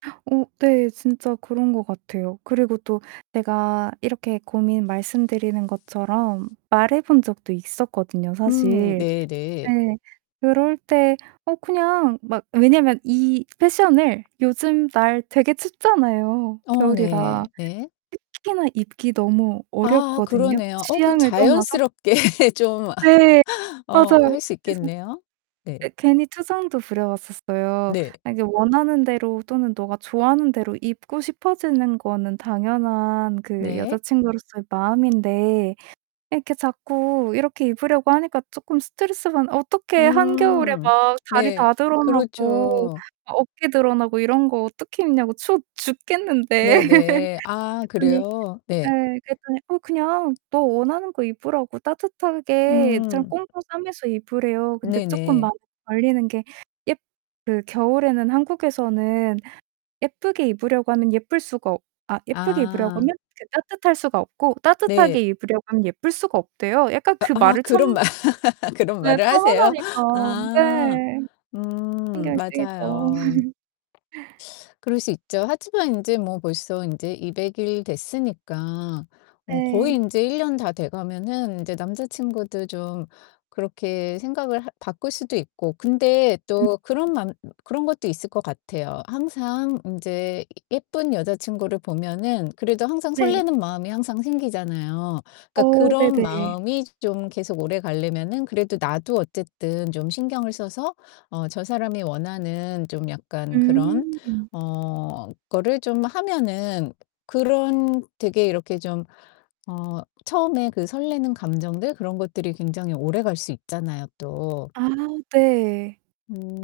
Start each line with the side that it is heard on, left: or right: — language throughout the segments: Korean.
right: 어 네, 진짜 그런 것 같아요. 그리고 또 내가 이렇게 고민 말씀드리는 것처럼 말해 본 적도 있었거든요
left: 음
right: 사실.
left: 네네.
right: 네. 그럴 때 어 그냥 막 왜냐면 이 패션을 요즘 날 되게 춥잖아요
left: 어
right: 겨울이라.
left: 네. 네.
right: 특히나 입기 너무
left: 아
right: 어렵거든요
left: 그러네요. 어 그건
right: 취향을 떠나서.
left: 자연스럽게 좀
right: 네,
left: 어
right: 맞아요.
left: 할 수
right: 그래서
left: 있겠네요. 네.
right: 예 괜히 투정도 부려봤었어요.
left: 네.
right: "아 이제 원하는 대로 또는 너가 좋아하는 대로 입고 싶어지는 거는 당연한 그
left: 네.
right: 여자친구로서의 마음인데 이렇게 자꾸 이렇게 입으려고 하니까 쪼끔 스트레스 받 어떻게 한겨울에
left: 음
right: 막 다리
left: 네.
right: 다 드러나고
left: 그렇죠.
right: 어깨 드러나고 이런 거 어떻게 입냐고 추워 죽겠는데."
left: 네네. 아
right: 그랬더니
left: 그래요? 네.
right: 예 그랬더니 어 그냥 너 원하는 거 입으라고 따뜻하게 좀
left: 음.
right: 꽁꽁 싸매면서 입으래요. 근데 쪼끔
left: 네네.
right: 마음에 걸리는 게 예 그 겨울에는 한국에서는 예쁘게 입으려고 하면 예쁠 수가 어 아 예쁘게 입으려고
left: 아.
right: 하면 그 따뜻할 수가 없고
left: 네.
right: 따뜻하게 입으려고 하면 예쁠 수가 없대요. 약간
left: 어
right: 그
left: 아
right: 말을 처음
left: 그런 말 그런
right: 네
left: 말을 하세요?
right: 편안하니까.
left: 아.
right: 네.
left: 음
right: 신경이 쓰이죠.
left: 맞아요. 그럴 수 있죠. 하지만 인제 뭐 벌써 인제 200 일 됐으니까 어 거의
right: 네.
left: 인제 1 년 다 돼가면은 이제 남자친구도 좀 그렇게 생각을 할 바꿀 수도 있고 근데
right: 음.
left: 또 그런 맘 그런 것도 있을 것 같아요. 항상 인제 예쁜 여자친구를 보면은 그래도 항상
right: 네.
left: 설레는 마음이 항상 생기잖아요. 그러니까
right: 어
left: 그런
right: 네네.
left: 마음이 좀 계속 오래 가려면은 그래도 나도 어쨌든 좀 신경을 써서 어 저 사람이 원하는 좀 약간 그런
right: 음.
left: 어 거를 좀 하면은 그런 되게 이렇게 좀 어 처음에 그 설레는 감정들 그런 것들이 굉장히 오래갈 수 있잖아요 또.
right: 아 네.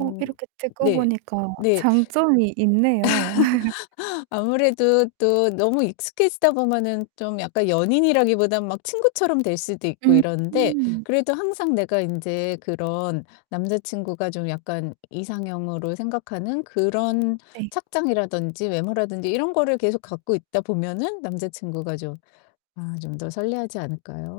right: 어 이렇게 듣고
left: 네.
right: 보니까
left: 네.
right: 장점이 있네요.
left: 아무래도 또 너무 익숙해지다 보면은 좀 약간 연인이라기보다는 막 친구처럼 될 수도 있고 이러는데
right: 음.
left: 그래도 항상 내가 인제 그런 남자친구가 좀 약간 이상형으로 생각하는 그런
right: 네.
left: 착장이라든지 외모라든지 이런 거를 계속 갖고 있다 보면은 남자친구가 좀 아 좀 더 설레하지 않을까요?